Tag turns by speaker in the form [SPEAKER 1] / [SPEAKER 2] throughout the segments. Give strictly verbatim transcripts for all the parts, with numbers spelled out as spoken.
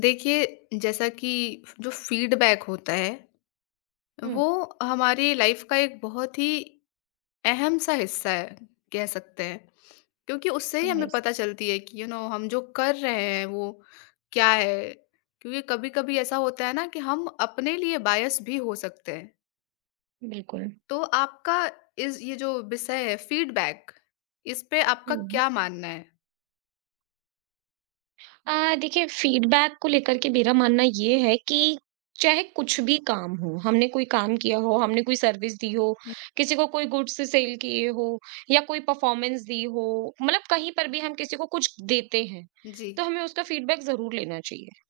[SPEAKER 1] देखिए, जैसा कि जो फ़ीडबैक होता है,
[SPEAKER 2] हुँ,
[SPEAKER 1] वो हमारी लाइफ़ का एक बहुत ही अहम-सा हिस्सा है, कह सकते हैं। क्योंकि उससे ही हमें
[SPEAKER 2] यस,
[SPEAKER 1] पता चलती है कि यू नो हम जो कर रहे हैं वो क्या है? क्योंकि कभी-कभी ऐसा होता है ना कि हम अपने लिए बायस भी हो सकते हैं।
[SPEAKER 2] बिल्कुल।
[SPEAKER 1] तो आपका इस ये जो विषय है फ़ीडबैक, इस पे आपका
[SPEAKER 2] हुँ।
[SPEAKER 1] क्या मानना है?
[SPEAKER 2] अ, देखिए फीडबैक को लेकर के मेरा मानना ये है कि चाहे कुछ भी काम हो, हमने कोई काम किया हो, हमने कोई सर्विस दी हो, किसी को कोई गुड्स सेल किए हो या कोई परफॉर्मेंस दी हो, मतलब कहीं पर भी हम किसी को कुछ देते हैं,
[SPEAKER 1] जी।
[SPEAKER 2] तो हमें उसका फीडबैक ज़रूर लेना चाहिए।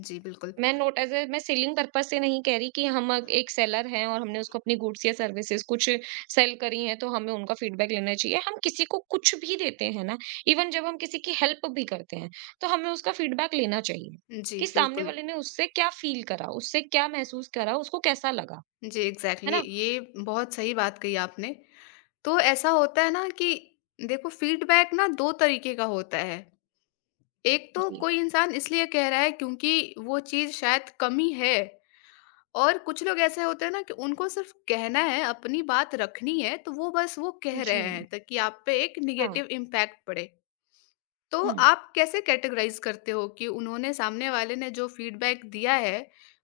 [SPEAKER 1] जी, बिल्कुल।
[SPEAKER 2] मैं नोट एज़ ए मैं सेलिंग पर्पज़ से नहीं कह रही कि हम अग एक सेलर हैं और हमने उसको अपनी गुड्स या सर्विसेज़ कुछ सेल करी हैं, तो हमें उनका फीडबैक लेना चाहिए। हम किसी को कुछ भी देते हैं ना, इवन जब हम किसी की हेल्प भी करते हैं, तो हमें उसका फीडबैक लेना चाहिए
[SPEAKER 1] जी,
[SPEAKER 2] कि सामने
[SPEAKER 1] बिल्कुल।
[SPEAKER 2] वाले ने उससे क्या फ़ील करा, उससे क्या महसूस करा, उसको कैसा लगा,
[SPEAKER 1] जी,
[SPEAKER 2] है
[SPEAKER 1] एग्ज़ैक्टली
[SPEAKER 2] ना?
[SPEAKER 1] ये बहुत सही बात कही आपने। तो ऐसा होता है ना कि देखो फीडबैक ना दो तरीके का होता है। एक तो
[SPEAKER 2] जी।
[SPEAKER 1] कोई इंसान इसलिए कह रहा है क्योंकि वो चीज़ शायद कमी है और कुछ लोग ऐसे होते हैं ना कि उनको सिर्फ़ कहना है, अपनी बात रखनी है, तो वो बस वो कह
[SPEAKER 2] जी,
[SPEAKER 1] रहे हैं ताकि आप पे एक
[SPEAKER 2] हाँ।
[SPEAKER 1] नेगेटिव इम्पैक्ट पड़े। तो
[SPEAKER 2] हुँ।
[SPEAKER 1] आप कैसे कैटेगराइज़ करते हो कि उन्होंने सामने वाले ने जो फीडबैक दिया है,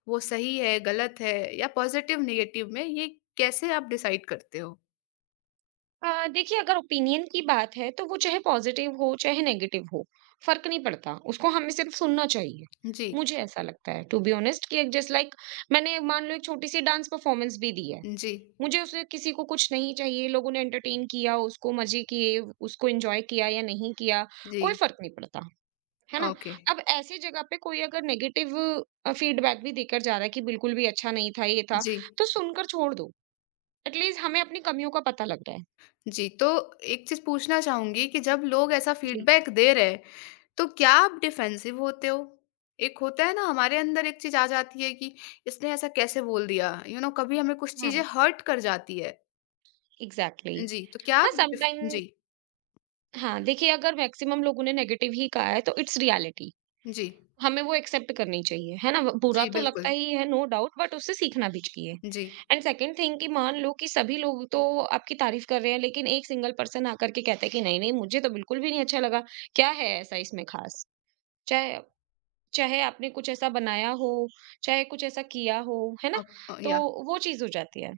[SPEAKER 1] वो सही है, गलत है या पॉज़िटिव नेगेटिव में ये कैसे आप डिसाइड करते हो?
[SPEAKER 2] अ, देखिए अगर ओपिनियन की बात है तो वो चाहे पॉजिटिव हो चाहे नेगेटिव हो, फ़र्क नहीं पड़ता, उसको हमें सिर्फ़ सुनना चाहिए।
[SPEAKER 1] जी।
[SPEAKER 2] मुझे ऐसा लगता है टू बी ऑनेस्ट कि एक जस्ट लाइक मैंने मान लो एक छोटी-सी डांस परफ़ॉर्मेंस भी दी है।
[SPEAKER 1] जी।
[SPEAKER 2] मुझे उसे किसी को कुछ नहीं चाहिए, लोगों ने एंटरटेन किया, उसको मज़े किए, उसको एन्जॉय किया या नहीं किया, कोई
[SPEAKER 1] जी।
[SPEAKER 2] फ़र्क नहीं पड़ता, है ना?
[SPEAKER 1] ओके,
[SPEAKER 2] अब ऐसी जगह पे कोई अगर नेगेटिव अ, फीडबैक भी देकर जा रहा है कि बिल्कुल भी अच्छा नहीं था, ये था,
[SPEAKER 1] जी,
[SPEAKER 2] तो सुनकर छोड़ दो। एट लीस्ट हमें अपनी कमियों का पता लग रहा है।
[SPEAKER 1] जी। तो एक चीज़ पूछना चाहूँगी कि जब लोग ऐसा
[SPEAKER 2] जी।
[SPEAKER 1] फ़ीडबैक दे रहे हैं, तो क्या आप डिफेंसिव होते हो? एक होता है ना हमारे अंदर एक चीज़ आ जाती है कि इसने ऐसा कैसे बोल दिया? यू you नो know, कभी हमें कुछ चीज़ें
[SPEAKER 2] हाँ।
[SPEAKER 1] हर्ट कर जाती है।
[SPEAKER 2] एग्जैक्टली
[SPEAKER 1] जी, तो क्या
[SPEAKER 2] exactly. हाँ
[SPEAKER 1] आप डिफ
[SPEAKER 2] समटाइम।
[SPEAKER 1] जी,
[SPEAKER 2] हाँ, देखिए अगर मैक्सिमम लोगों ने नेगेटिव ही कहा है तो इट्स रियलिटी,
[SPEAKER 1] जी,
[SPEAKER 2] हमें वो एक्सेप्ट करनी चाहिए, है ना? वो बुरा
[SPEAKER 1] जी,
[SPEAKER 2] तो लगता
[SPEAKER 1] बिल्कुल।
[SPEAKER 2] ही है नो डाउट, बट उससे सीखना भी चाहिए।
[SPEAKER 1] जी,
[SPEAKER 2] एंड सेकंड थिंग कि मान लो कि सभी लोग तो आपकी तारीफ कर रहे हैं लेकिन एक सिंगल पर्सन आकर के कहता है कि नहीं नहीं, मुझे तो बिल्कुल भी नहीं अच्छा लगा, क्या है ऐसा इसमें खास, चाहे चाहे आपने कुछ ऐसा बनाया हो, चाहे कुछ ऐसा किया हो, है ना?
[SPEAKER 1] अप अ,
[SPEAKER 2] तो
[SPEAKER 1] या
[SPEAKER 2] वो चीज हो जाती है।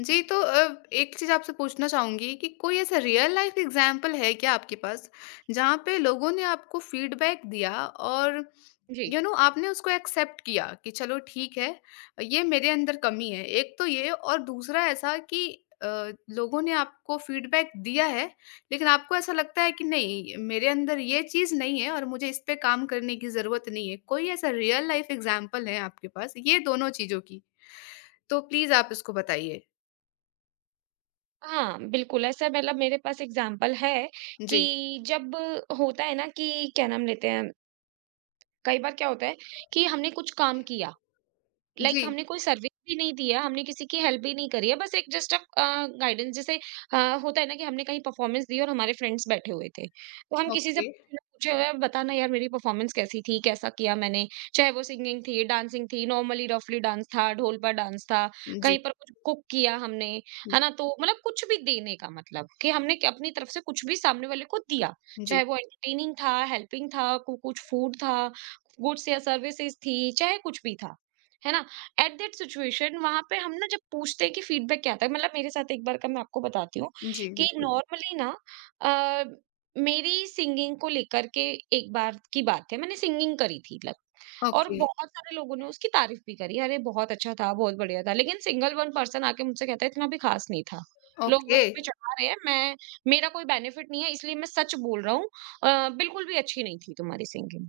[SPEAKER 1] जी, तो अ, एक चीज़ आपसे पूछना चाहूँगी कि कोई ऐसा रियल लाइफ़ एग्ज़ाम्पल है क्या आपके पास, जहाँ पे लोगों ने आपको फ़ीडबैक दिया और
[SPEAKER 2] जी।
[SPEAKER 1] यू नो आपने उसको एक्सेप्ट किया कि चलो ठीक है ये मेरे अंदर कमी है एक तो ये और दूसरा ऐसा कि अ, लोगों ने आपको फीडबैक दिया है लेकिन आपको ऐसा लगता है कि नहीं मेरे अंदर ये चीज़ नहीं है और मुझे इस पे काम करने की ज़रूरत नहीं है कोई ऐसा रियल लाइफ एग्जाम्पल है आपके पास ये दोनों चीज़ों की तो प्लीज़ आप इसको बताइए।
[SPEAKER 2] हाँ, बिल्कुल ऐसा, मतलब मेरे पास एग्जाम्पल है
[SPEAKER 1] जी
[SPEAKER 2] कि जब होता है ना कि क्या नाम लेते हैं, कई बार क्या होता है कि हमने कुछ काम किया, लाइक
[SPEAKER 1] जी
[SPEAKER 2] like, हमने कोई सर्विस भी नहीं दी है, हमने किसी की हेल्प भी नहीं करी है, बस एक जस्ट अ, गाइडेंस जैसे। अ, होता है ना कि हमने कहीं परफॉर्मेंस दी और हमारे फ्रेंड्स बैठे हुए थे, तो हम किसी से
[SPEAKER 1] ओके
[SPEAKER 2] पूछे ना पूछे हुए, "बता ना यार मेरी परफॉर्मेंस कैसी थी? कैसा किया मैंने?" चाहे वो सिंगिंग थी, डांसिंग थी, नॉर्मली रफली डांस था, ढोल पर डांस था,
[SPEAKER 1] जी
[SPEAKER 2] कहीं पर कुछ कुक किया हमने, है
[SPEAKER 1] जी
[SPEAKER 2] ना? तो मतलब कुछ भी देने का मतलब कि हमने क अपनी तरफ से कुछ भी सामने वाले को दिया,
[SPEAKER 1] जी
[SPEAKER 2] चाहे वो एंटरटेनिंग था, हेल्पिंग था, कु कुछ फूड था, गुड्स या सर्विसेज़ थी, चाहे कुछ भी था, है ना? एट दैट सिचुएशन वहां पे हम ना जब पूछते हैं कि फीडबैक क्या आता है, मतलब मेरे साथ एक बार का मैं आपको बताती हूँ
[SPEAKER 1] जी
[SPEAKER 2] कि
[SPEAKER 1] बिल्कुल
[SPEAKER 2] नॉर्मली ना अ, मेरी सिंगिंग को लेकर के, एक बार की बात है मैंने सिंगिंग करी थी लग और
[SPEAKER 1] ओके
[SPEAKER 2] बहुत सारे लोगों ने उसकी तारीफ भी करी, अरे बहुत अच्छा था, बहुत बढ़िया था, लेकिन सिंगल वन पर्सन आके मुझसे कहता है इतना भी खास नहीं था, लोग बस
[SPEAKER 1] ओके।
[SPEAKER 2] हमें चढ़ा रहे हैं, मैं मेरा कोई बेनिफिट नहीं है इसलिए मैं सच बोल रहा हूँ, अ, बिल्कुल भी अच्छी नहीं थी तुम्हारी सिंगिंग।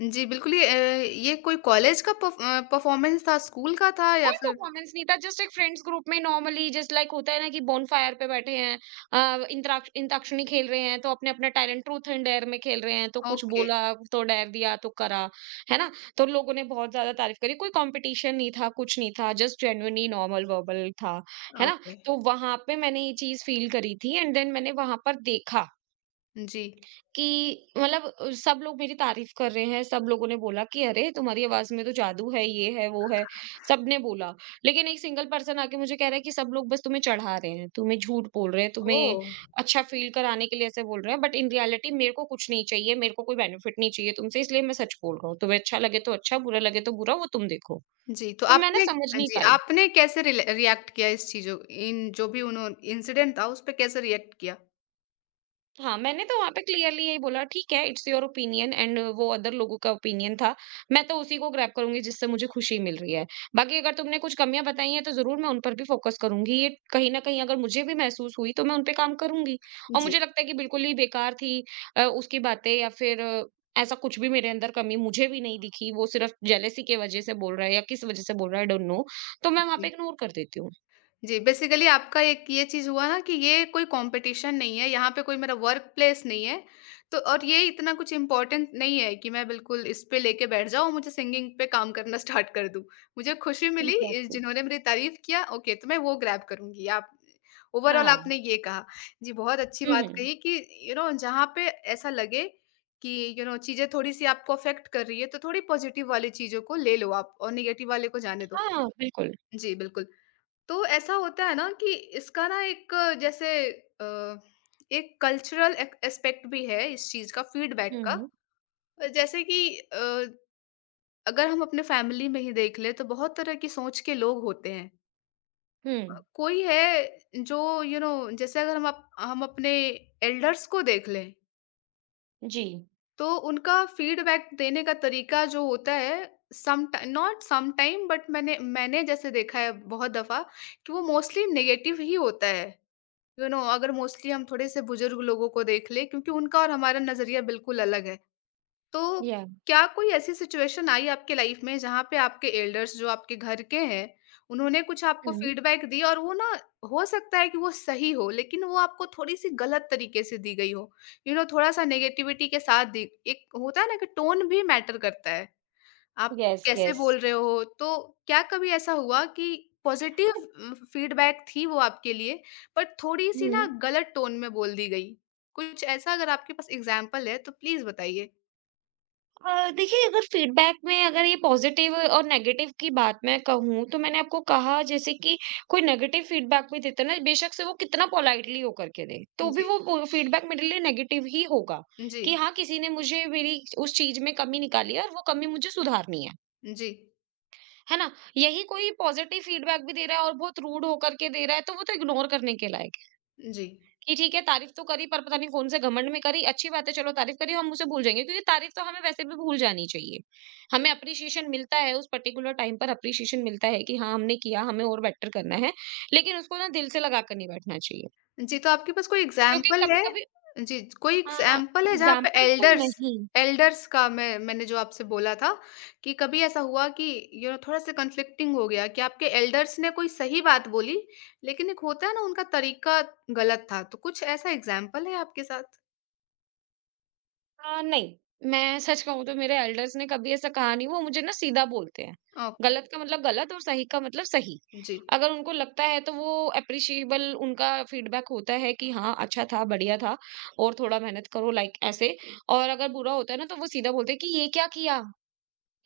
[SPEAKER 1] जी, बिल्कुल ये अ, ये कोई कॉलेज का परफ़ अ, परफ़ॉर्मेंस था, स्कूल का था या
[SPEAKER 2] कोई
[SPEAKER 1] फिर
[SPEAKER 2] परफॉर्मेंस नहीं था, जस्ट एक फ्रेंड्स ग्रुप में नॉर्मली जस्ट लाइक होता है ना कि बोन फायर पे बैठे हैं, अ, इंतराक्ष इंताक्षरी खेल रहे हैं, तो अपने अपना टैलेंट ट्रूथ एंड डेयर में खेल रहे हैं तो कुछ
[SPEAKER 1] ओके,
[SPEAKER 2] बोला, तो डेयर दिया तो करा, है ना? तो लोगों ने बहुत ज्यादा तारीफ करी, कोई कंपटीशन नहीं था, कुछ नहीं था, जस्ट जेन्युइनली नॉर्मल वर्बल था, है ना?
[SPEAKER 1] ओके।
[SPEAKER 2] तो वहां पे मैंने ये चीज फील करी थी एंड देन मैंने वहां पर देखा
[SPEAKER 1] जी।
[SPEAKER 2] कि मतलब अ, सब लोग मेरी तारीफ कर रहे हैं, सब लोगों ने बोला कि अरे! तुम्हारी आवाज़ में तो जादू है, ये है, वो है, सबने बोला। लेकिन एक सिंगल पर्सन आके मुझे कह रहा है कि सब लोग बस तुम्हें चढ़ा रहे हैं, तुम्हें झूठ बोल रहे हैं, तुम्हें
[SPEAKER 1] ओह!
[SPEAKER 2] अच्छा फ़ील कराने के लिए ऐसे बोल रहे हैं, बट इन रियलिटी मेरे को कुछ नहीं चाहिए, मेरे को कोई बेनिफिट नहीं चाहिए तुमसे, इसलिए मैं सच बोल रहा हूँ। तुम्हें अच्छा लगे तो अच्छा, बुरा लगे तो बुरा, वो तुम देखो।
[SPEAKER 1] जी, तो
[SPEAKER 2] तो मैं ना
[SPEAKER 1] आपने
[SPEAKER 2] समझ
[SPEAKER 1] अ,
[SPEAKER 2] नहीं
[SPEAKER 1] जी,
[SPEAKER 2] पाई।
[SPEAKER 1] आपने कैसे रिले रिएक्ट किया इस चीज़ों इन जो भी उन्हों इंसिडेंट था, उस पे कैसे रिएक्ट किया?
[SPEAKER 2] हाँ, मैंने तो वहाँ पे क्लियरली यही बोला, "ठीक है, इट्स योर ओपिनियन" एंड वो अदर लोगों का ओपिनियन था। मैं तो उसी को ग्रैब करूँगी जिससे मुझे खुशी मिल रही है। बाकी अगर तुमने कुछ कमियाँ बताई हैं, तो ज़रूर मैं उन पर भी फ़ोकस करूँगी। ये कहीं न कहीं अगर मुझे भी महसूस हुई, तो मैं उन पे काम करूँगी। और
[SPEAKER 1] जी,
[SPEAKER 2] मुझे लगता है कि बिल्कुल ही बेकार थी अ, उसकी बातें या फिर अ, ऐसा कुछ भी मेरे अंदर कमी मुझे भी नहीं दिखी। वो सिर्फ़ जेलेसी के वज़ह से बोल रहा है या किस वज़ह से बोल रहा है, आई डोंट नो। तो मैं वहाँ
[SPEAKER 1] जी।
[SPEAKER 2] पे इग्नोर कर देती हूँ।
[SPEAKER 1] जी, बेसिकली आपका एक ये चीज़ हुआ ना कि ये कोई कॉम्पिटिशन नहीं है, यहाँ पे कोई मेरा वर्क प्लेस नहीं है। तो और ये इतना कुछ इम्पोर्टेंट नहीं है कि मैं बिल्कुल इस पे लेके बैठ जाऊँ, मुझे सिंगिंग पे काम करना स्टार्ट कर दूँ। मुझे खुशी मिली इस
[SPEAKER 2] एग्ज़ैक्टली।
[SPEAKER 1] जिन्होंने मेरी तारीफ़ किया, ओके तो मैं वो ग्रैब करूँगी। आप
[SPEAKER 2] हाँ।
[SPEAKER 1] ओवरऑल
[SPEAKER 2] हाँ।
[SPEAKER 1] आपने ये कहा। जी, बहुत अच्छी
[SPEAKER 2] हुँ,
[SPEAKER 1] बात
[SPEAKER 2] हुँ।
[SPEAKER 1] कही कि यू नो जहाँ पे ऐसा लगे कि यू नो चीज़ें थोड़ी-सी आपको अफ़ेक्ट कर रही है, तो थोड़ी पॉज़िटिव वाली चीज़ों को ले लो आप और नेगेटिव वाले को जाने दो।
[SPEAKER 2] हाँ, बिल्कुल।
[SPEAKER 1] जी, बिल्कुल। तो ऐसा होता है ना कि इसका ना एक अ, जैसे अ, एक कल्चरल एस्पेक्ट भी है इस चीज़ का फीडबैक
[SPEAKER 2] हुँ,
[SPEAKER 1] का।
[SPEAKER 2] हुँ।
[SPEAKER 1] अ, जैसे कि अ, अगर हम अपने फैमिली में ही देख लें तो बहुत तरह की सोच के लोग होते हैं।
[SPEAKER 2] हुँ।
[SPEAKER 1] कोई है जो यू नो जैसे अगर हम अप हम अपने एल्डर्स को देख लें,
[SPEAKER 2] जी,
[SPEAKER 1] तो उनका फीडबैक देने का तरीका जो होता है some time not some time but मैंने मैंने जैसे देखा है बहुत दफ़ा कि वो मोस्टली नेगेटिव ही होता है। यू नो अगर मोस्टली हम थोड़े से बुजुर्ग लोगों को देख ले क्योंकि उनका और हमारा नजरिया बिल्कुल अलग है तो
[SPEAKER 2] या
[SPEAKER 1] क्या कोई ऐसी सिचुएशन आई आपके लाइफ में जहाँ पे आपके एल्डर्स जो आपके घर के हैं उन्होंने कुछ आपको
[SPEAKER 2] हुँ।
[SPEAKER 1] फीडबैक दी और वो ना हो सकता है कि वो सही हो लेकिन वो आपको थोड़ी सी गलत तरीके से दी गई हो यू नो थोड़ा सा नेगेटिविटी के साथ दी एक होता है ना कि टोन भी मैटर करता है आप
[SPEAKER 2] येस,
[SPEAKER 1] कैसे
[SPEAKER 2] येस।
[SPEAKER 1] बोल रहे हो? तो क्या कभी ऐसा हुआ कि पॉज़िटिव उम, फ़ीडबैक थी वो आपके लिए पर थोड़ी-सी ना
[SPEAKER 2] हुँ।
[SPEAKER 1] गलत टोन में बोल दी गई? कुछ ऐसा अगर आपके पास एग्ज़ाम्पल है तो प्लीज़ बताइए?
[SPEAKER 2] अ, देखिए अगर फीडबैक में अगर ये पॉज़िटिव और नेगेटिव की बात मैं कहूँ, तो मैंने आपको कहा जैसे कि कोई नेगेटिव फीडबैक भी देता है ना, बेशक से वो कितना पोलाइटली हो करके दे, तो भी
[SPEAKER 1] जी।
[SPEAKER 2] वो पो फीडबैक मेरे लिए नेगेटिव ही होगा
[SPEAKER 1] जी।
[SPEAKER 2] कि हाँ, किसी ने मुझे मेरी उस चीज़ में कमी निकाली है और वो कमी मुझे सुधारनी है,
[SPEAKER 1] जी।
[SPEAKER 2] है ना? यही कोई पॉज़िटिव फीडबैक भी दे रहा है और बहुत रूड हो करके दे रहा है, तो वो तो इग्नोर करने के लायक है।
[SPEAKER 1] जी।
[SPEAKER 2] कि ठीक है तारीफ तो करी पर पता नहीं कौन से घमंड में करी, अच्छी बात है चलो तारीफ करी हम उसे भूल जाएँगे क्योंकि तारीफ तो हमें वैसे भी भूल जानी चाहिए। हमें एप्रिसिएशन मिलता है, उस पर्टिकुलर टाइम पर एप्रिसिएशन मिलता है कि हाँ, हमने किया हमें और बेटर करना है, लेकिन उसको ना दिल से लगा कर नहीं बैठना चाहिए।
[SPEAKER 1] जी, तो आपके पास कोई
[SPEAKER 2] क्योंकि
[SPEAKER 1] एग्ज़ाम्पल है?
[SPEAKER 2] कभी-कभी
[SPEAKER 1] जी, कोई
[SPEAKER 2] अ,
[SPEAKER 1] एग्ज़ाम्पल है जहाँ पे
[SPEAKER 2] एग्ज़ाम्पल तो
[SPEAKER 1] एल्डर्स
[SPEAKER 2] नहीं
[SPEAKER 1] एल्डर्स का मैं मैंने जो आपसे बोला था कि कभी ऐसा हुआ कि यू नो थोड़ा-सा कन्फ्लिक्टिंग हो गया कि आपके एल्डर्स ने कोई सही बात बोली, लेकिन एक होता है ना उनका तरीका गलत था, तो कुछ ऐसा एग्ज़ाम्पल है आपके साथ?
[SPEAKER 2] अ, नहीं, मैं सच कहूँ तो मेरे एल्डर्स ने कभी ऐसा कहा नहीं, वो मुझे ना सीधा बोलते हैं।
[SPEAKER 1] ओके,
[SPEAKER 2] गलत का मतलब गलत और सही का मतलब सही।
[SPEAKER 1] जी,
[SPEAKER 2] अगर उनको लगता है तो वो एप्रिशिएबल उनका फीडबैक होता है कि हाँ, अच्छा था, बढ़िया था और थोड़ा मेहनत करो लाइक ऐसे। और अगर बुरा होता है ना तो वो सीधा बोलते हैं कि ये क्या किया?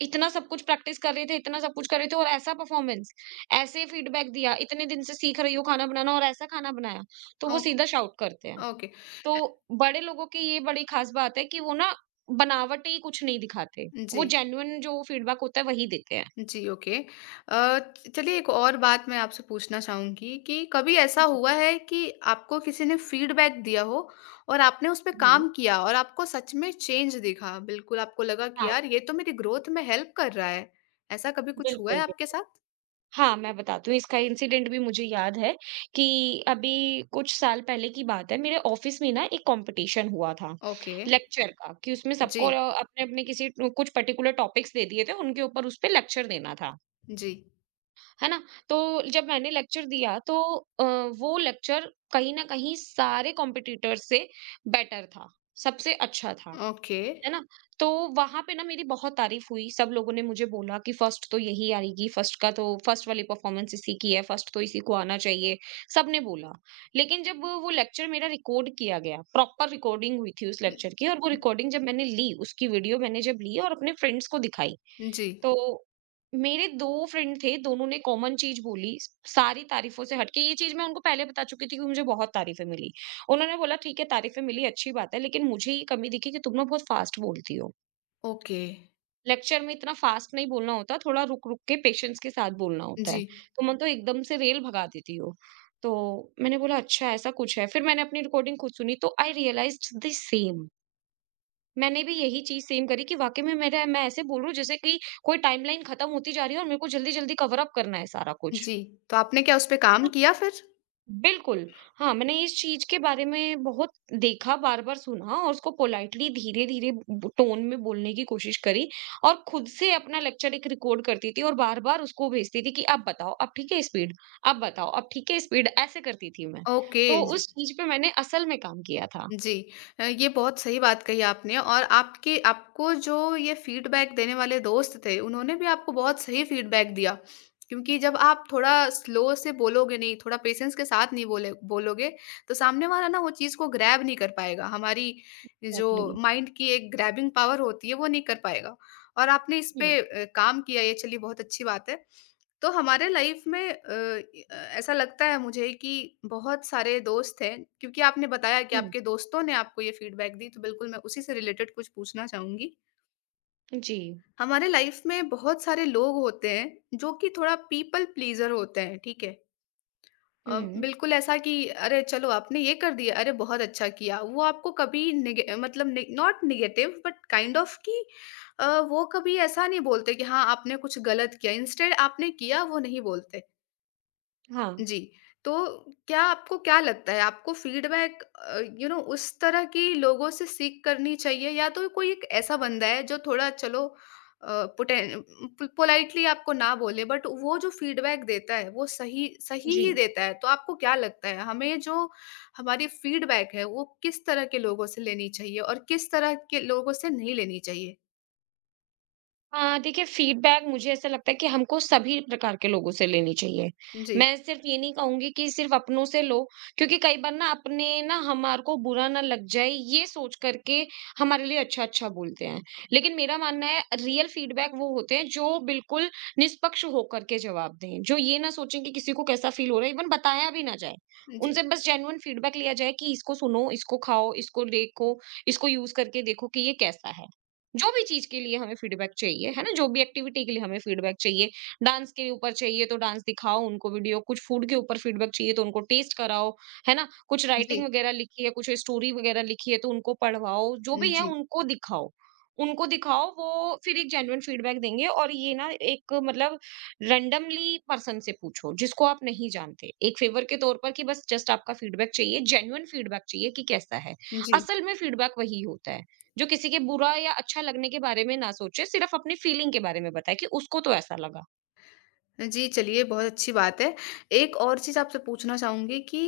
[SPEAKER 2] इतना सब कुछ प्रैक्टिस कर रहे थे, इतना सब कुछ कर रहे थे और ऐसा परफॉर्मेंस, ऐसे फीडबैक दिया, इतने दिन से सीख रही हो खाना बनाना और ऐसा खाना बनाया। तो वो
[SPEAKER 1] ओके,
[SPEAKER 2] सीधा शाउट करते हैं।
[SPEAKER 1] ओके।
[SPEAKER 2] तो
[SPEAKER 1] अ,
[SPEAKER 2] बड़े लोगों की ये बड़ी खास बात है कि वो ना बनावटी कुछ नहीं दिखाते। वो
[SPEAKER 1] जी।
[SPEAKER 2] जेन्युइन जो फीडबैक होता है वही देते हैं।
[SPEAKER 1] जी, ओके। अ, चलिए एक और बात मैं आपसे पूछना चाहूँगी कि कभी ऐसा
[SPEAKER 2] जी,
[SPEAKER 1] हुआ है कि आपको किसी ने फ़ीडबैक दिया हो और आपने उस पे
[SPEAKER 2] जी।
[SPEAKER 1] काम किया और आपको सच में चेंज दिखा? बिल्कुल आपको लगा कि
[SPEAKER 2] हाँ,
[SPEAKER 1] यार ये तो मेरी ग्रोथ में हेल्प कर रहा है। ऐसा कभी कुछ हुआ
[SPEAKER 2] बिल्कुल,
[SPEAKER 1] है
[SPEAKER 2] बिल्कुल।
[SPEAKER 1] आपके साथ?
[SPEAKER 2] हाँ, मैं बताती हूँ इसका इंसिडेंट भी मुझे याद है कि अभी कुछ साल पहले की बात है मेरे ऑफ़िस में ना एक कॉम्पिटिशन हुआ था
[SPEAKER 1] ओके।
[SPEAKER 2] लेक्चर का, कि उसमें सबको
[SPEAKER 1] जी,
[SPEAKER 2] अपने-अपने किसी कुछ पर्टिकुलर टॉपिक्स दे दिए थे उनके ऊपर उस पे लेक्चर देना था।
[SPEAKER 1] जी।
[SPEAKER 2] है ना? तो जब मैंने लेक्चर दिया तो अ, वो लेक्चर कहीं न कहीं सारे कॉम्पिटिटर्स से बेटर था, सबसे अच्छा था,
[SPEAKER 1] ओके।
[SPEAKER 2] है ना? तो वहाँ पे ना मेरी बहुत तारीफ़ हुई, सब लोगों ने मुझे बोला कि फर्स्ट तो यही आएगी, फर्स्ट का तो फर्स्ट वाली परफॉर्मेंस इसी की है, फर्स्ट तो इसी को आना चाहिए, सबने बोला। लेकिन जब वो लेक्चर मेरा रिकॉर्ड किया गया, प्रॉपर रिकॉर्डिंग हुई थी उस लेक्चर की और वो
[SPEAKER 1] उम,
[SPEAKER 2] रिकॉर्डिंग जब मैंने ली, उसकी वीडियो मैंने जब ली और अपने फ्रेंड्स को दिखाई,
[SPEAKER 1] जी।
[SPEAKER 2] तो मेरे दो फ्रेंड थे, दोनों ने कॉमन चीज़ बोली, सारी तारीफों से हट के ये चीज़ मैं उनको पहले बता चुकी थी कि मुझे बहुत तारीफें मिली। उन्होंने बोला ठीक है तारीफें मिली अच्छी बात है, लेकिन मुझे ये कमी दिखी कि तुम ना बहुत फास्ट बोलती हो।
[SPEAKER 1] ओके।
[SPEAKER 2] लेक्चर में इतना फास्ट नहीं बोलना होता, थोड़ा रुक-रुक के पेशेंस के साथ बोलना होता है।
[SPEAKER 1] जी,
[SPEAKER 2] तुम तो एकदम से रेल भगा देती हो। तो मैंने बोला अच्छा ऐसा कुछ है, फिर मैंने अपनी रिकॉर्डिंग खुद सुनी तो आई रियलाइज्ड द सेम, मैंने भी यही चीज़ सेम करी कि वाक़ई में मेरा मैं ऐसे बोल रही हूँ जैसे कि कोई टाइमलाइन खत्म होती जा रही है और मेरे को जल्दी-जल्दी कवर अप करना है सारा कुछ,
[SPEAKER 1] जी। तो आपने क्या उस पे
[SPEAKER 2] है
[SPEAKER 1] काम
[SPEAKER 2] ना?
[SPEAKER 1] किया फिर?
[SPEAKER 2] बिल्कुल। हाँ, मैंने इस चीज़ के बारे में बहुत देखा, बार-बार सुना और उसको पोलाइटली धीरे-धीरे ब टोन में बोलने की कोशिश करी और खुद से अपना लेक्चर एक रिकॉर्ड करती थी और बार-बार उसको भेजती थी कि अब बताओ, अब ठीक है स्पीड? अब बताओ, अब ठीक है स्पीड? ऐसे करती थी मैं।
[SPEAKER 1] ओके।
[SPEAKER 2] तो उस चीज़ पे मैंने असल में काम किया था।
[SPEAKER 1] जी अ, ये बहुत सही बात कही आपने और आपके आपको जो ये फीडबैक देने वाले दोस्त थे, उन्होंने भी आपको बहुत सही फीडबैक दिया। क्योंकि जब आप थोड़ा स्लो से बोलोगे नहीं, थोड़ा पेशेंस के साथ नहीं बोले बोलोगे, तो सामने वाला ना वो चीज़ को ग्रैब नहीं कर पाएगा। हमारी जो
[SPEAKER 2] एग्ज़ैक्टली।
[SPEAKER 1] माइंड की एक ग्रैबिंग पावर होती है, वो नहीं कर पाएगा। और आपने इस
[SPEAKER 2] हुँ,
[SPEAKER 1] पे अ, काम किया, ये चलिए बहुत अच्छी बात है। तो हमारे लाइफ में अ, अ, ऐसा लगता है मुझे कि बहुत सारे दोस्त हैं क्योंकि आपने बताया कि
[SPEAKER 2] हुँ।
[SPEAKER 1] आपके दोस्तों ने आपको ये फीडबैक दी तो बिल्कुल मैं उसी से रिलेटेड कुछ पूछना चाहूंगी।
[SPEAKER 2] जी।
[SPEAKER 1] हमारे लाइफ में बहुत सारे लोग होते हैं जो कि थोड़ा पीपल प्लीजर होते हैं ठीक है अ,
[SPEAKER 2] हुँ।
[SPEAKER 1] बिल्कुल ऐसा कि अरे चलो आपने ये कर दिया अरे बहुत अच्छा किया वो आपको कभी निगे, मतलब not negative but kind of कि अ, वो कभी ऐसा नहीं बोलते कि हाँ आपने कुछ गलत किया इंस्टेड आपने किया वो नहीं बोलते।
[SPEAKER 2] हाँ।
[SPEAKER 1] जी, तो क्या आपको क्या लगता है आपको फ़ीडबैक अ, यू नो उस तरह की लोगों से सीख करनी चाहिए या तो कोई एक ऐसा बंदा है जो थोड़ा चलो अ, पोटेन प पोलाइटली आपको ना बोले बट वो जो फ़ीडबैक देता है वो सही सही
[SPEAKER 2] जी।
[SPEAKER 1] ही देता है, तो आपको क्या लगता है हमें जो हमारी फ़ीडबैक है वो किस तरह के लोगों से लेनी चाहिए और किस तरह के लोगों से नहीं लेनी चाहिए?
[SPEAKER 2] अ, देखिए फीडबैक मुझे ऐसा लगता है कि हमको सभी प्रकार के लोगों से लेनी चाहिए।
[SPEAKER 1] जी,
[SPEAKER 2] मैं सिर्फ़ ये नहीं कहूँगी कि सिर्फ़ अपनों से लो क्योंकि कई बार ना अपने ना हमारे को बुरा ना लग जाए ये सोच कर के हमारे लिए अच्छा-अच्छा बोलते हैं। लेकिन मेरा मानना है रियल फीडबैक वो होते हैं जो बिल्कुल निष्पक्ष होकर के जवाब दें। जो ये ना सोचें कि किसी को कैसा फ़ील हो रहा है इवन बताया भी ना जाए।
[SPEAKER 1] जी,
[SPEAKER 2] उनसे बस जेन्युइन फीडबैक लिया जाए कि इसको सुनो, इसको खाओ, इसको देखो, इसको यूज़ करके देखो कि ये कैसा है। जो भी चीज़ के लिए हमें फीडबैक चाहिए, है ना? जो भी एक्टिविटी के लिए हमें फीडबैक चाहिए, डांस के ऊपर चाहिए तो डांस दिखाओ उनको वीडियो, कुछ फूड के ऊपर फीडबैक चाहिए तो उनको टेस्ट कराओ, है ना? कुछ राइटिंग
[SPEAKER 1] जी,
[SPEAKER 2] वगैरह लिखी है, कुछ स्टोरी वगैरह लिखी है तो उनको पढ़वाओ, जो भी है
[SPEAKER 1] जी,
[SPEAKER 2] उनको दिखाओ। उनको दिखाओ वो फिर एक जेन्युइन फीडबैक देंगे और ये ना एक मतलब रैंडमली पर्सन से पूछो जिसको आप नहीं जानते। एक फ़ेवर के तौर पर कि बस जस्ट आपका फीडबैक चाहिए, जेन्युइन फीडबैक चाहिए कि कैसा है?
[SPEAKER 1] जी।
[SPEAKER 2] असल में फीडबैक वही होता है। जो किसी के बुरा या अच्छा लगने के बारे में ना सोचे, सिर्फ अपनी फीलिंग के बारे में बताए कि उसको तो ऐसा लगा।
[SPEAKER 1] जी, चलिए बहुत अच्छी बात है। एक और चीज़ आपसे पूछना चाहूँगी कि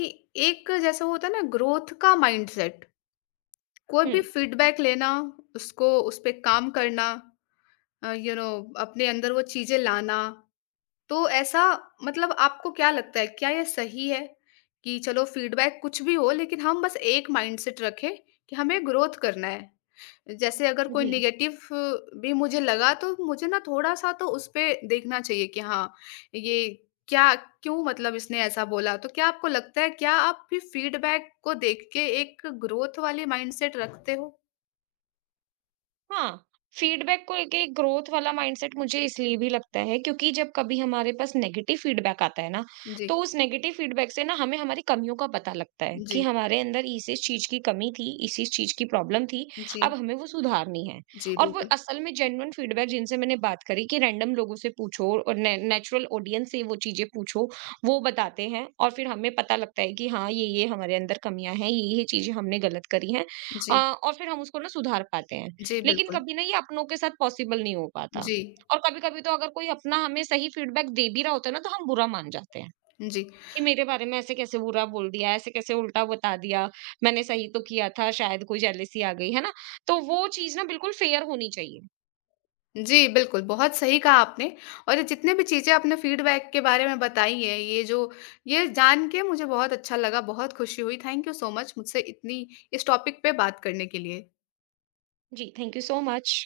[SPEAKER 1] एक जैसे होता है ना ग्रोथ का माइंडसेट, कोई भी
[SPEAKER 2] हुँ।
[SPEAKER 1] फीडबैक लेना, उसको उस पे काम करना अ, यू नो अपने अंदर वो चीज़ें लाना तो ऐसा मतलब आपको क्या लगता है, क्या यह सही है कि चलो फीडबैक कुछ भी हो लेकिन हम बस एक माइंडसेट रखें कि हमें ग्रोथ करना है। जैसे अगर कोई
[SPEAKER 2] जी।
[SPEAKER 1] नेगेटिव भी मुझे लगा तो मुझे ना थोड़ा-सा तो उस पे देखना चाहिए कि हाँ, ये क्या क्यों मतलब इसने ऐसा बोला? तो क्या आपको लगता है क्या आप भी फीडबैक को देख के एक ग्रोथ वाली माइंडसेट रखते हो?
[SPEAKER 2] हाँ, फीडबैक को लेके ग्रोथ वाला माइंडसेट मुझे इसलिए भी लगता है क्योंकि जब कभी हमारे पास नेगेटिव फीडबैक आता है ना, तो
[SPEAKER 1] जी,
[SPEAKER 2] उस नेगेटिव फीडबैक से ना हमें हमारी कमियों का पता लगता है कि
[SPEAKER 1] जी,
[SPEAKER 2] हमारे अंदर इस-इस चीज़ की कमी थी, इस-इस चीज़ की प्रॉब्लम थी, अब
[SPEAKER 1] जी,
[SPEAKER 2] हमें वो सुधारनी है।
[SPEAKER 1] जी
[SPEAKER 2] और वो
[SPEAKER 1] बिल्कुल।
[SPEAKER 2] असल में जेन्युइन फीडबैक जिनसे मैंने बात करी कि रैंडम लोगों से पूछो और ने नेचुरल ऑडियंस से वो चीज़ें पूछो, वो बताते हैं और फिर हमें पता लगता है कि हाँ, ये-ये हमारे अंदर कमियाँ हैं, ये-ये चीज़ें हमने गलत करी हैं। अ,
[SPEAKER 1] जी,
[SPEAKER 2] और फिर हम उसको ना सुधार पाते हैं।
[SPEAKER 1] जी
[SPEAKER 2] लेकिन
[SPEAKER 1] बिल्कुल।
[SPEAKER 2] कभी ना ये अपनों के साथ पॉसिबल नहीं हो पाता।
[SPEAKER 1] जी,
[SPEAKER 2] और कभी-कभी तो अगर कोई अपना हमें सही फीडबैक दे भी रहा होता है ना, तो हम बुरा मान जाते हैं
[SPEAKER 1] जी।
[SPEAKER 2] कि मेरे बारे में ऐसे कैसे बुरा बोल दिया, ऐसे कैसे उल्टा बता दिया, मैंने सही तो किया था, शायद कोई जेलेसी आ गई, है ना? तो वो चीज़ ना बिल्कुल फेयर होनी चाहिए।
[SPEAKER 1] जी, बिल्कुल, बहुत सही कहा आपने और ये जितने भी चीज़ें आपने फ़ीडबैक के बारे में बताई हैं, ये जो ये जान के मुझे बहुत अच्छा लगा, बहुत खुशी हुई। थैंक यू सो मच मुझसे इतनी इस टॉपिक पे बात करने के लिए।
[SPEAKER 2] जी, थैंक यू सो मच।